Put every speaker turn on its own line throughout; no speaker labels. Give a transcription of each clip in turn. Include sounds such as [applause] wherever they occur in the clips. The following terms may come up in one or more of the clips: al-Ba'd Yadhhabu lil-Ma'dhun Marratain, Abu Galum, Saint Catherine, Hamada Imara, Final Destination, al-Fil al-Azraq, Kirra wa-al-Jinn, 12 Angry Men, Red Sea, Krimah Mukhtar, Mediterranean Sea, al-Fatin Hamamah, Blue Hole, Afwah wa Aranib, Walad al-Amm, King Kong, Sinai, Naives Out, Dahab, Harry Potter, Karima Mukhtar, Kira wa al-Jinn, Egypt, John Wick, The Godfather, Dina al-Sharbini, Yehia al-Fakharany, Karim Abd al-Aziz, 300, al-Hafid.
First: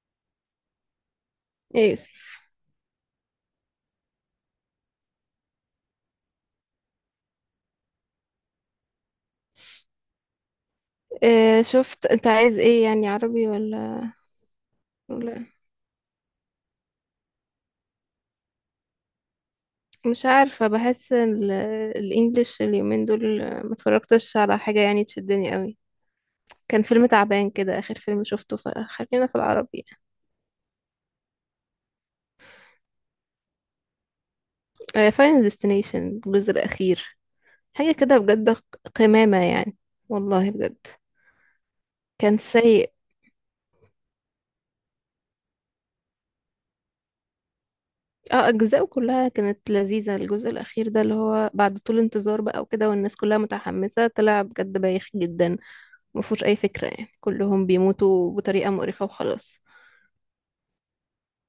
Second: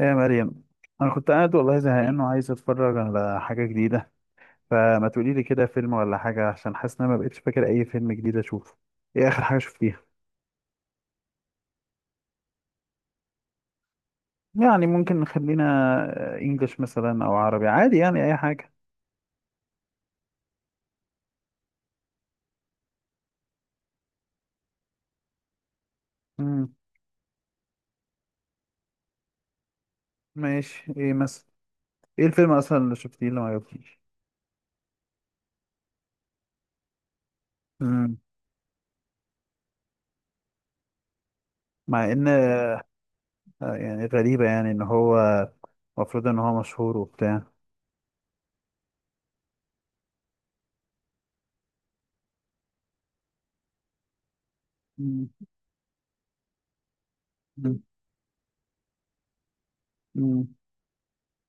يا مريم، انا كنت قاعد والله
ايه يا
زهقان
يوسف؟
وعايز اتفرج على حاجه جديده. فما تقولي لي كده فيلم ولا حاجه، عشان حاسس ان انا ما بقتش فاكر اي فيلم جديد اشوفه. ايه اخر حاجه شفتيها؟
إيه شفت، انت عايز ايه يعني، عربي ولا
يعني ممكن
ولا
نخلينا انجلش مثلا او عربي، عادي يعني اي حاجه.
مش عارفة، بحس الانجليش اليومين دول ما اتفرجتش على حاجة يعني تشدني قوي.
امم
كان فيلم تعبان كده اخر فيلم شفته، فخلينا في العربي.
ماشي، ايه مثلا؟ ايه الفيلم اصلا اللي شفتيه اللي ما عجبكيش؟
فاينل ديستنيشن الجزء الاخير، حاجة
امم
كده بجد، قمامة يعني، والله بجد،
مع ان
كان سيء.
يعني غريبه، يعني ان هو المفروض ان هو مشهور وبتاع.
اه اجزاءه كلها كانت لذيذة، الجزء الاخير ده اللي هو بعد طول انتظار بقى وكده والناس كلها متحمسة طلع بجد بايخ جدا، مفهوش أي فكرة يعني، كلهم بيموتوا بطريقة مقرفة وخلاص.
امم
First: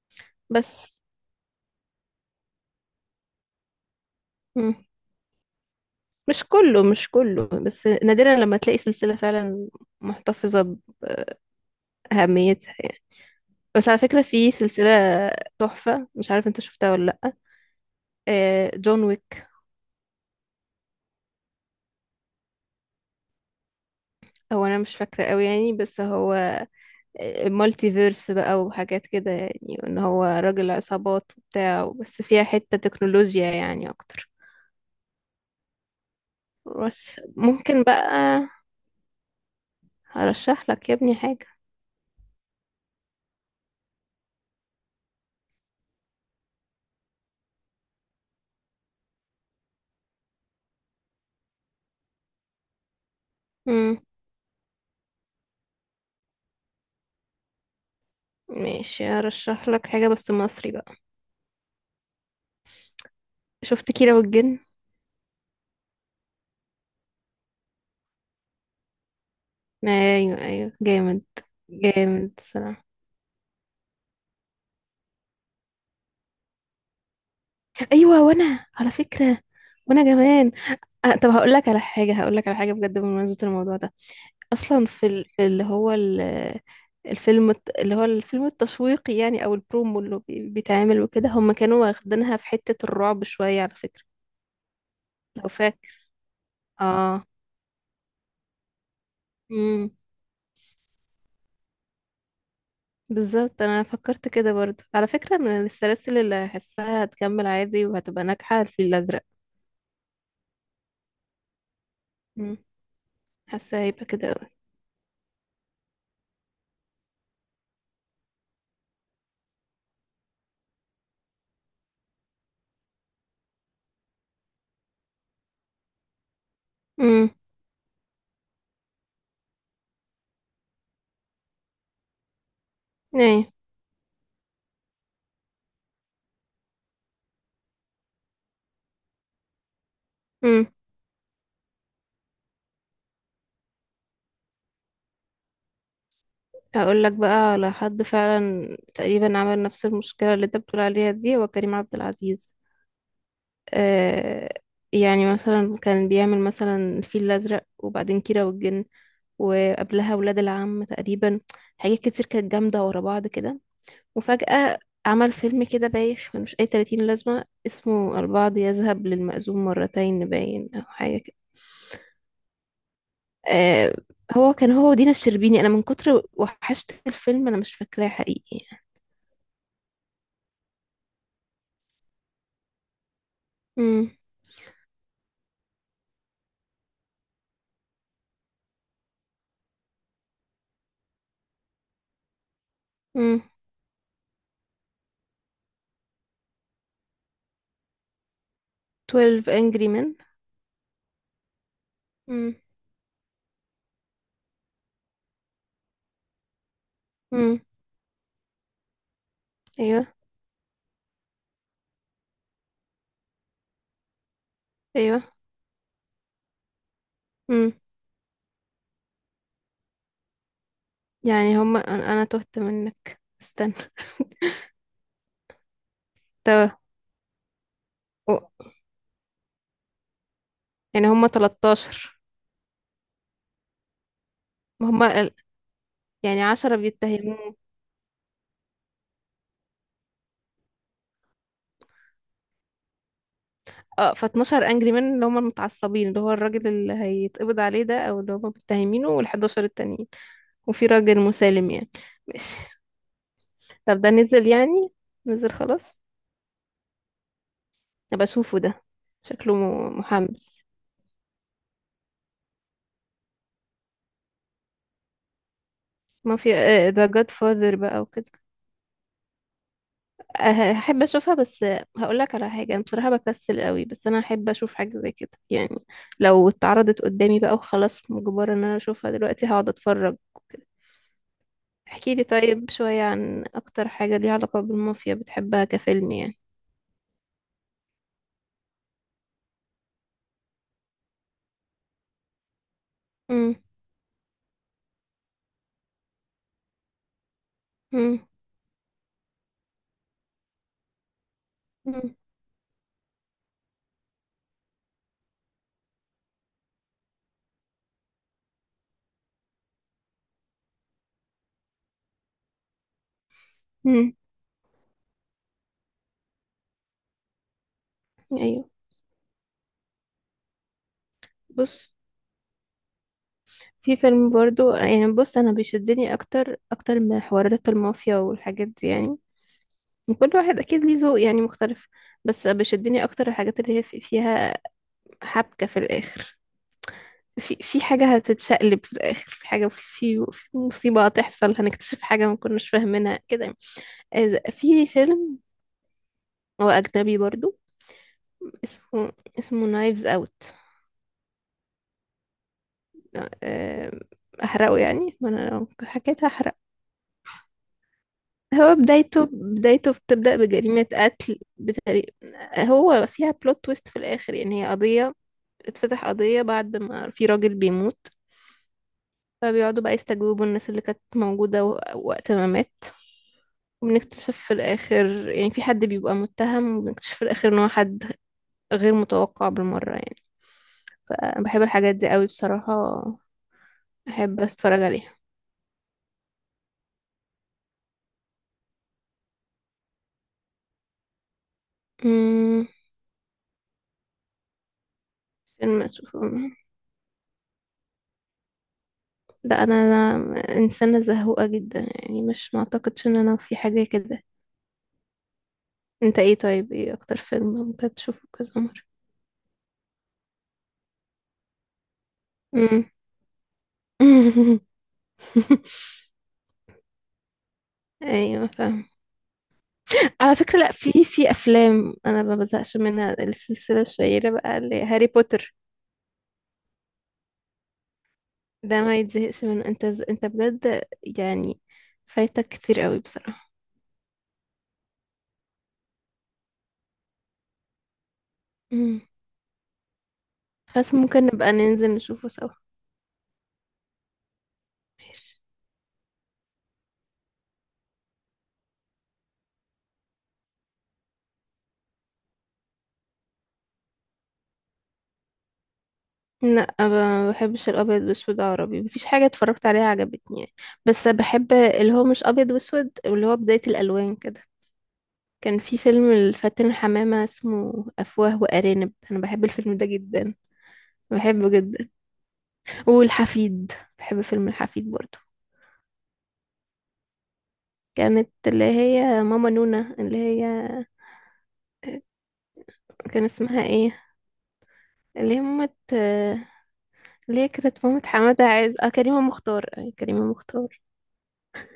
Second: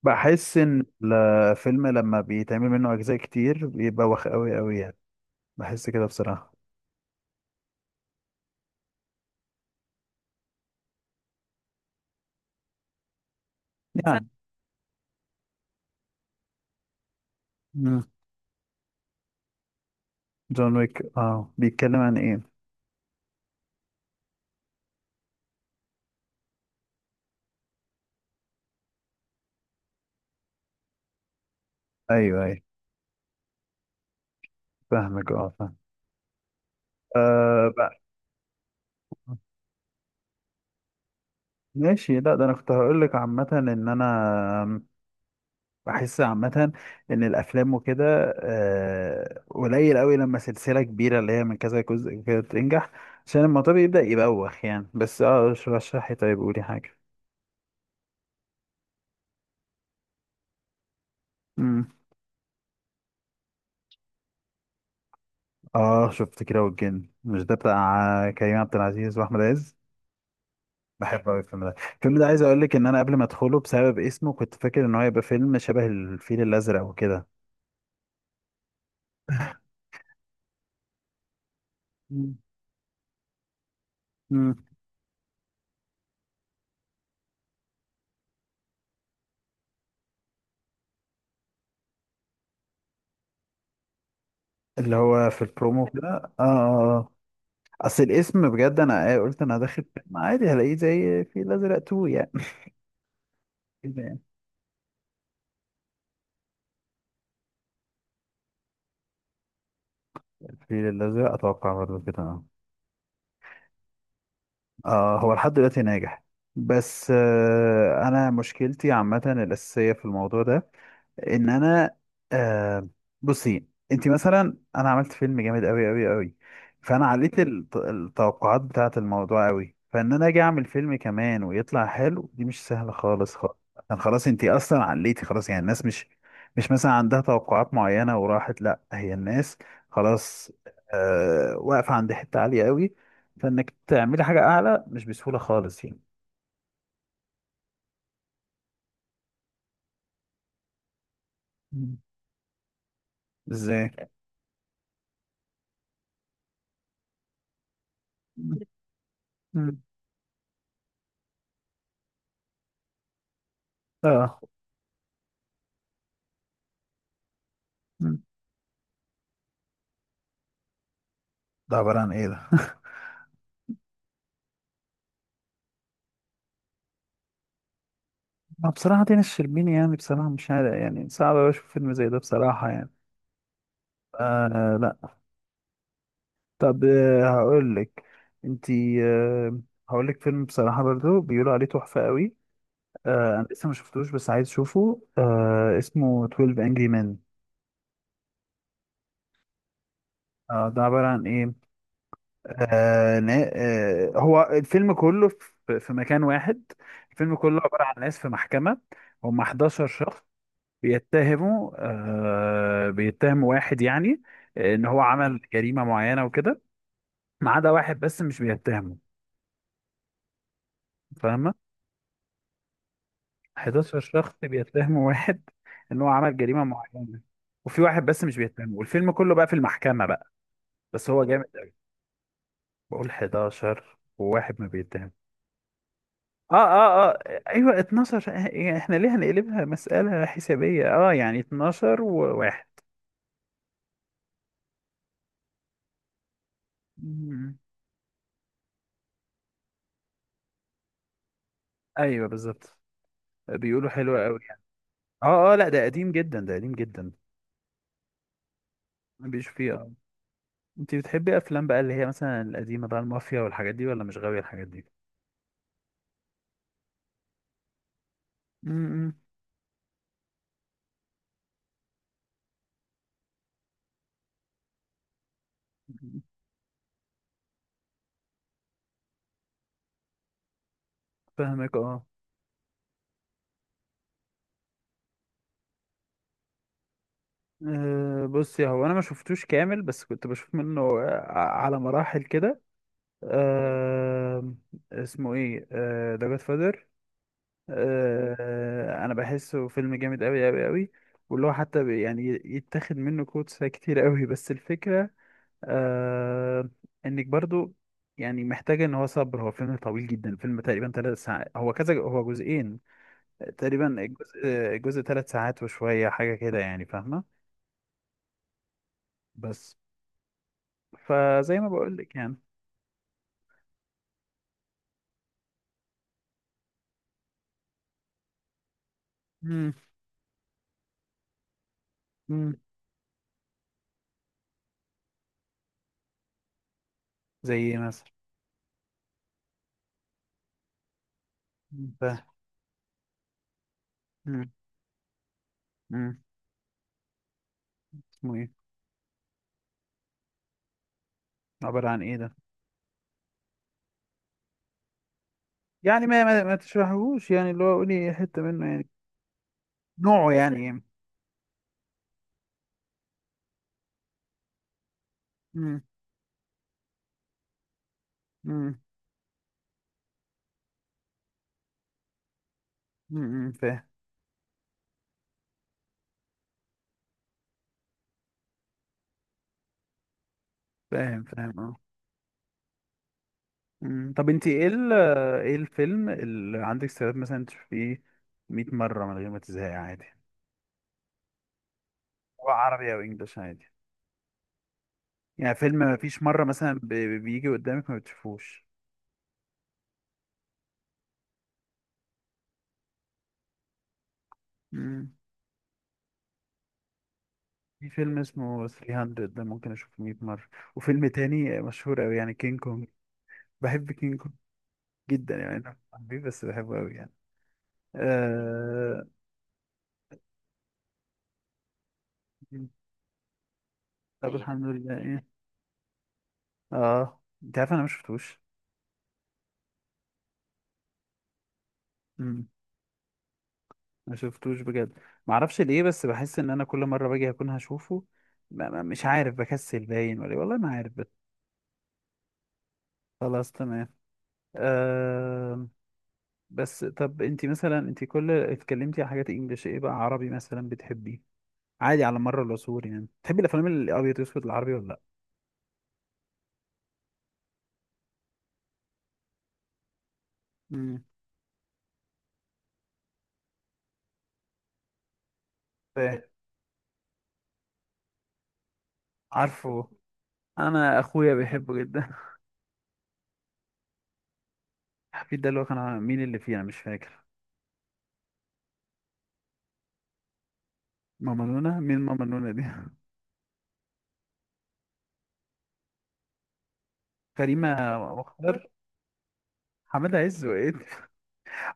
بحس ان
بس.
الفيلم لما بيتعمل منه اجزاء كتير بيبقى وخ قوي
مم.
قوي يعني. بحس كده
مش
بصراحة.
كله مش كله بس نادرا لما تلاقي سلسلة فعلا محتفظة بأهميتها يعني. بس على
صح
فكرة
يعني.
في سلسلة تحفة، مش عارف انت شفتها ولا لأ.
مم.
آه، جون ويك.
جون ويك، بيتكلم عن ايه؟
هو أنا مش فاكرة قوي يعني، بس هو مالتي فيرس بقى وحاجات كده يعني، وإن هو راجل عصابات وبتاع بس
ايوه،
فيها
ايوه،
حتة تكنولوجيا يعني أكتر.
فاهمك، اه فاهم.
بس
آه
ممكن بقى
بقى.
هرشح لك يا ابني حاجة.
ماشي. لا ده انا كنت هقول لك عامة ان انا بحس عامة ان الافلام وكده قليل قوي لما سلسلة كبيرة اللي هي من كذا جزء كده تنجح، عشان الموضوع
امم،
بيبدأ يبوخ يعني. بس رشحي، طيب قولي حاجة.
ماشي ارشح لك حاجة بس مصري بقى. شفت كيرة والجن؟
اه، شفت كيرة والجن، مش ده بتاع كريم عبد العزيز واحمد عز؟
ايوه ايوه،
بحب
جامد،
قوي الفيلم ده. الفيلم ده،
جامد
عايز اقول لك ان
الصراحة.
انا قبل ما ادخله بسبب اسمه كنت فاكر ان هو يبقى فيلم شبه الفيل الازرق وكده.
ايوه وانا على فكرة، وانا كمان. آه طب هقول لك على حاجة، هقول
مم.
لك على حاجة بجد بمناسبة الموضوع ده.
مم.
اصلا في اللي هو ال... الفيلم التشويقي يعني او البرومو اللي بيتعمل وكده، هم كانوا واخدينها في حتة الرعب شوية على فكرة.
اللي هو في
لو
البرومو
فاكر.
كده، اه، اه، آه.
اه.
اصل الاسم بجد، انا قلت انا داخل
امم
فيلم عادي هلاقيه زي الفيل الازرق 2 يعني.
بالظبط، انا
كده يعني،
فكرت كده برضو على فكرة، من السلاسل اللي هحسها هتكمل عادي وهتبقى ناجحة الفيل الازرق.
الفيل الازرق اتوقع برضه كده، اه.
مم. حاسة هيبقى كده اوي.
هو لحد دلوقتي ناجح. بس انا مشكلتي عامه الاساسيه في الموضوع ده ان انا. آه بصي، انت مثلا، انا عملت فيلم جامد قوي قوي قوي. فانا
امم،
عليت التوقعات بتاعه الموضوع قوي، فان انا اجي اعمل فيلم كمان ويطلع حلو دي مش سهله خالص
ايه.
خالص. عشان خلاص انت اصلا عليتي خلاص، يعني الناس مش مثلا عندها توقعات معينه وراحت، لا هي الناس خلاص،
امم
واقفه عند حته عاليه قوي، فانك تعملي حاجه اعلى مش بسهوله خالص يعني.
هقول لك بقى على حد فعلا تقريبا عمل نفس المشكلة اللي انت بتقول عليها دي، هو كريم عبد
مم.
العزيز.
ازاي؟
آه، يعني مثلا كان بيعمل مثلا الفيل الازرق، وبعدين كيرة
مم.
والجن،
مم.
وقبلها ولاد العم تقريبا، حاجات كتير كانت جامدة ورا بعض كده.
اه.
وفجأة عمل فيلم كده بايخ ملوش أي تلاتين لازمة
مم.
اسمه البعض يذهب للمأذون مرتين، باين أو حاجة كده.
ده عباره عن ايه ده؟
آه، هو كان هو ودينا الشربيني، أنا من كتر وحشت الفيلم أنا مش فاكراه حقيقي
ما
يعني.
بصراحة دينا الشربيني يعني، بصراحة مش عارف يعني، صعب أوي أشوف فيلم زي ده بصراحة يعني.
مم.
لا. طب، هقولك. انتي، هقولك فيلم بصراحة برضو بيقولوا عليه تحفة قوي.
مم.
أنا لسه ما شفتوش بس عايز أشوفه، اسمه 12 Angry Men.
12 Angry Men.
ده عبارة عن إيه؟
مم.
هو الفيلم كله في مكان واحد. الفيلم
مم.
كله عبارة عن ناس في محكمة. هم 11
أيوه
شخص بيتهموا بيتهم واحد يعني، ان هو
أيوه.
عمل جريمة معينة وكده. ما عدا
مم.
واحد بس مش بيتهمه. فاهمة؟
يعني هما، أنا تهت منك، استنى.
11 شخص بيتهموا واحد [laughs] ان هو عمل جريمة
طب-
معينة. وفي واحد بس مش
أو-
بيتهمه، والفيلم كله بقى في المحكمة بقى.
يعني
بس هو
هما
جامد قوي.
13؟
بقول 11 وواحد ما
ما
بيتهم.
هما ال- يعني
اه،
عشرة
اه، اه.
بيتهموه.
ايوه 12، احنا ليه هنقلبها مسألة حسابية؟ اه يعني 12 وواحد.
اه، ف 12 انجري مان، اللي هم المتعصبين، اللي هو الراجل اللي
مم.
هيتقبض عليه ده او اللي هم متهمينه، وال11 التانيين، وفي راجل مسالم يعني.
ايوه
ماشي.
بالظبط، بيقولوا
طب ده
حلوة قوي.
نزل يعني؟ نزل
اه، اه، لا ده
خلاص،
قديم جدا، ده قديم جدا.
ابقى اشوفه ده،
مبيش
شكله
فيه. آه.
محمس.
انت بتحبي افلام بقى اللي هي مثلا القديمه بقى، المافيا والحاجات دي، ولا مش غاويه الحاجات دي؟
ما في ذا جاد فاذر بقى وكده.
امم
آه، هحب اشوفها، بس هقول لك على حاجه انا بصراحه بكسل قوي، بس انا هحب اشوف حاجه زي كده يعني. لو اتعرضت قدامي بقى وخلاص مجبره ان انا اشوفها دلوقتي هقعد اتفرج.
فاهمك، اه.
احكي لي طيب شوية عن أكتر حاجة ليها علاقة بالمافيا بتحبها كفيلم يعني.
بصي، هو انا ما شفتوش كامل بس كنت بشوف منه على مراحل كده.
مم.
آه، اسمه ايه؟ ذا جاد فادر.
مم.
انا بحسه فيلم جامد قوي قوي قوي. واللي هو حتى
مم.
يعني يتاخد منه كوتس كتير قوي، بس الفكره، آه انك برضو يعني محتاجة ان هو صبر. هو فيلم طويل جدا، فيلم تقريبا 3 ساعات. هو كذا، هو جزئين، تقريبا
مم.
الجزء الجزء 3 ساعات وشوية حاجة كده يعني. فاهمة؟
أيوه.
بس فزي ما
بص،
بقول لك يعني.
في فيلم برضو يعني، بص أنا بيشدني أكتر، أكتر من حوارات المافيا والحاجات دي يعني.
مم.
كل واحد أكيد ليه ذوق يعني مختلف، بس
مم.
بيشدني أكتر الحاجات اللي هي فيها حبكة في الآخر.
زي
في
ايه
في
مثلا؟
حاجة هتتشقلب في الآخر، في حاجة، في مصيبة هتحصل،
مم.
هنكتشف
ف.
حاجة ما كناش فاهمينها كده يعني.
مم.
في فيلم
مم.
هو أجنبي برضو،
اسمه ايه؟
اسمه اسمه نايفز اوت.
عبارة عن ايه ده؟
احرقه يعني، ما انا لو
يعني ما
حكيت
ما,
هحرق.
ما تشرحهوش يعني، اللي هو قولي حتة منه
هو
يعني.
بدايته
نوعه
بتبدأ
يعني.
بجريمة قتل بتاريخ، هو فيها بلوت تويست في الآخر. يعني هي قضية،
مم.
اتفتح قضية بعد ما في راجل بيموت،
مم.
فبيقعدوا بقى يستجوبوا الناس اللي كانت موجودة وقت ما مات.
مم. مم. فاهم،
وبنكتشف في الآخر يعني في حد بيبقى متهم، وبنكتشف في الآخر إن هو حد غير متوقع بالمرة يعني.
فاهم،
فأنا بحب
فاهم.
الحاجات دي قوي بصراحة،
مم. طب،
أحب
انت ايه
أتفرج
ال-؟
عليها.
ايه الفيلم اللي عندك استعداد مثلا تشوفيه 100 مرة من غير ما تزهقي عادي؟ سواء
أمم،
عربي او انجلش عادي. يعني فيلم
فيلم
ما
أشوفه؟
فيش مرة مثلا بيجي قدامك ما بتشوفوش؟
لا، أنا إنسانة زهوقة جدا يعني، مش معتقدش إن أنا في حاجة كده.
مم.
أنت إيه طيب، إيه أكتر فيلم
في
ممكن
فيلم
تشوفه كذا
اسمه
مرة؟
300، ده ممكن اشوفه 100 مرة. وفيلم تاني مشهور قوي، يعني كينج
مم.
كونج. بحب كينج كونج
[laughs]
جدا يعني، انا حبيبي بس بحبه قوي يعني. مم.
أيوة فاهم. على فكرة لأ، في أفلام أنا ما بزهقش منها، السلسلة
طب
الشهيرة
حلو،
بقى
الحمد
اللي
لله.
هاري
ايه؟
بوتر.
اه، انت عارف انا ما شفتوش.
ده ما يتزهقش منه، أنت بجد يعني فايتك كتير قوي بصراحة.
ما شفتوش بجد. ما اعرفش ليه، بس بحس ان انا كل مره باجي اكون هشوفه.
مم.
مش عارف، بكسل باين ولا والله ما عارف
بس
بس.
ممكن نبقى ننزل نشوفه سوا.
خلاص تمام.
ماشي.
أه. بس طب، انت كل اتكلمتي على حاجات انجليش، ايه بقى عربي مثلا بتحبي عادي على مر العصور يعني؟ بتحبي الافلام الابيض واسود العربي ولا لا؟
لا ما بحبش الابيض واسود عربي، مفيش حاجه اتفرجت عليها عجبتني يعني.
امم
بس بحب اللي هو مش ابيض واسود، اللي هو بدايه الالوان كده. كان في فيلم
فاهم.
الفاتن حمامه اسمه افواه وارانب، انا بحب الفيلم ده
عارفه.
جدا،
انا اخويا
بحبه
بيحبه
جدا،
جدا.
والحفيد، بحب فيلم الحفيد
[laughs]
برضو.
حفيد ده، اللي هو كان مين اللي فيه؟ انا مش فاكر.
كانت اللي هي ماما نونا، اللي هي
ماما نونا؟ مين ماما نونا دي؟
كان اسمها ايه، اللي هي مامة،
[laughs]
اللي هي كانت
كريمه
مامة حمادة
مختار.
عايز، اه كريمة مختار، آه،
حماده
كريمة
عز وايه؟
مختار.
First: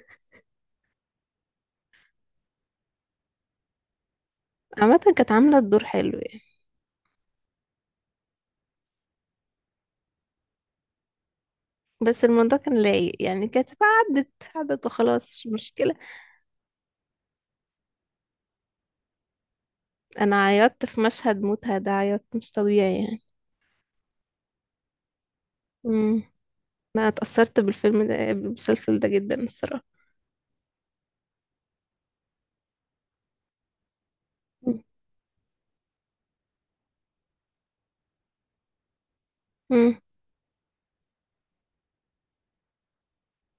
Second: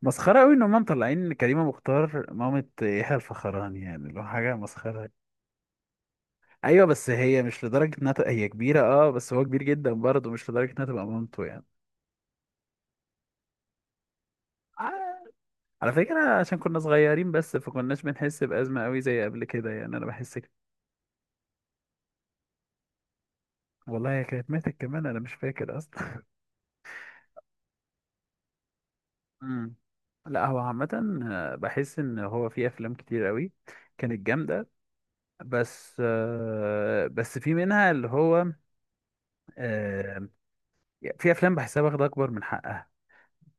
مسخرة قوي ان هم مطلعين كريمة مختار مامة يحيى الفخراني، يعني اللي هو حاجة
عامة
مسخرة.
كانت عاملة الدور حلو يعني.
ايوه، بس هي مش لدرجة انها تبقى هي كبيرة، اه بس هو كبير جدا برضه، مش لدرجة انها تبقى مامته يعني.
بس الموضوع كان لايق يعني، كانت عدت، عدت وخلاص
آه،
مش
على
مشكلة.
فكرة، عشان كنا صغيرين بس فكناش بنحس بأزمة قوي زي قبل كده يعني. انا بحس
انا
كده.
عيطت في مشهد موتها ده عيط مش طبيعي يعني.
والله هي كانت ماتت كمان؟ انا مش فاكر اصلا.
امم انا اتأثرت بالفيلم ده، بالمسلسل ده جدا
امم.
الصراحة.
لا هو عامة، بحس ان هو في افلام كتير قوي كانت جامدة، بس بس في منها اللي هو.
امم،
آه، في افلام بحسها واخده اكبر من حقها.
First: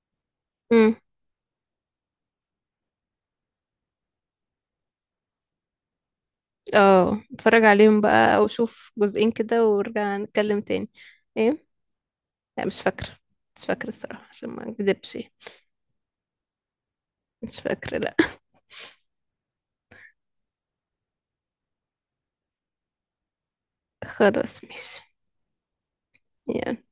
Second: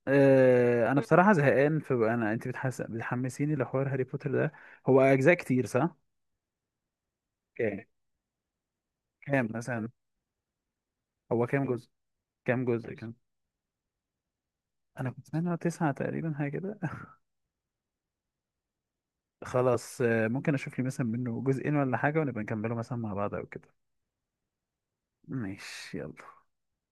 أه انا
امم،
بصراحه زهقان. في انا، انت بتحمسيني لحوار هاري بوتر ده. هو اجزاء كتير، صح؟
اه اتفرج
كام
عليهم بقى او شوف جزئين
كام
كده
مثلا؟
ونرجع نتكلم تاني.
هو كام
ايه،
جزء؟ كام
لا مش
جزء؟
فاكرة،
كام؟
مش فاكرة الصراحة عشان ما
انا
اكذبش،
كنت سامع إن هو 9 تقريبا، حاجه كده.
مش فاكرة لا.
[laughs] خلاص، ممكن اشوف لي مثلا منه جزئين ولا حاجه، ونبقى نكمله مثلا مع بعض او كده.
[laughs] خلاص ماشي،
ماشي، يلا.
يلا.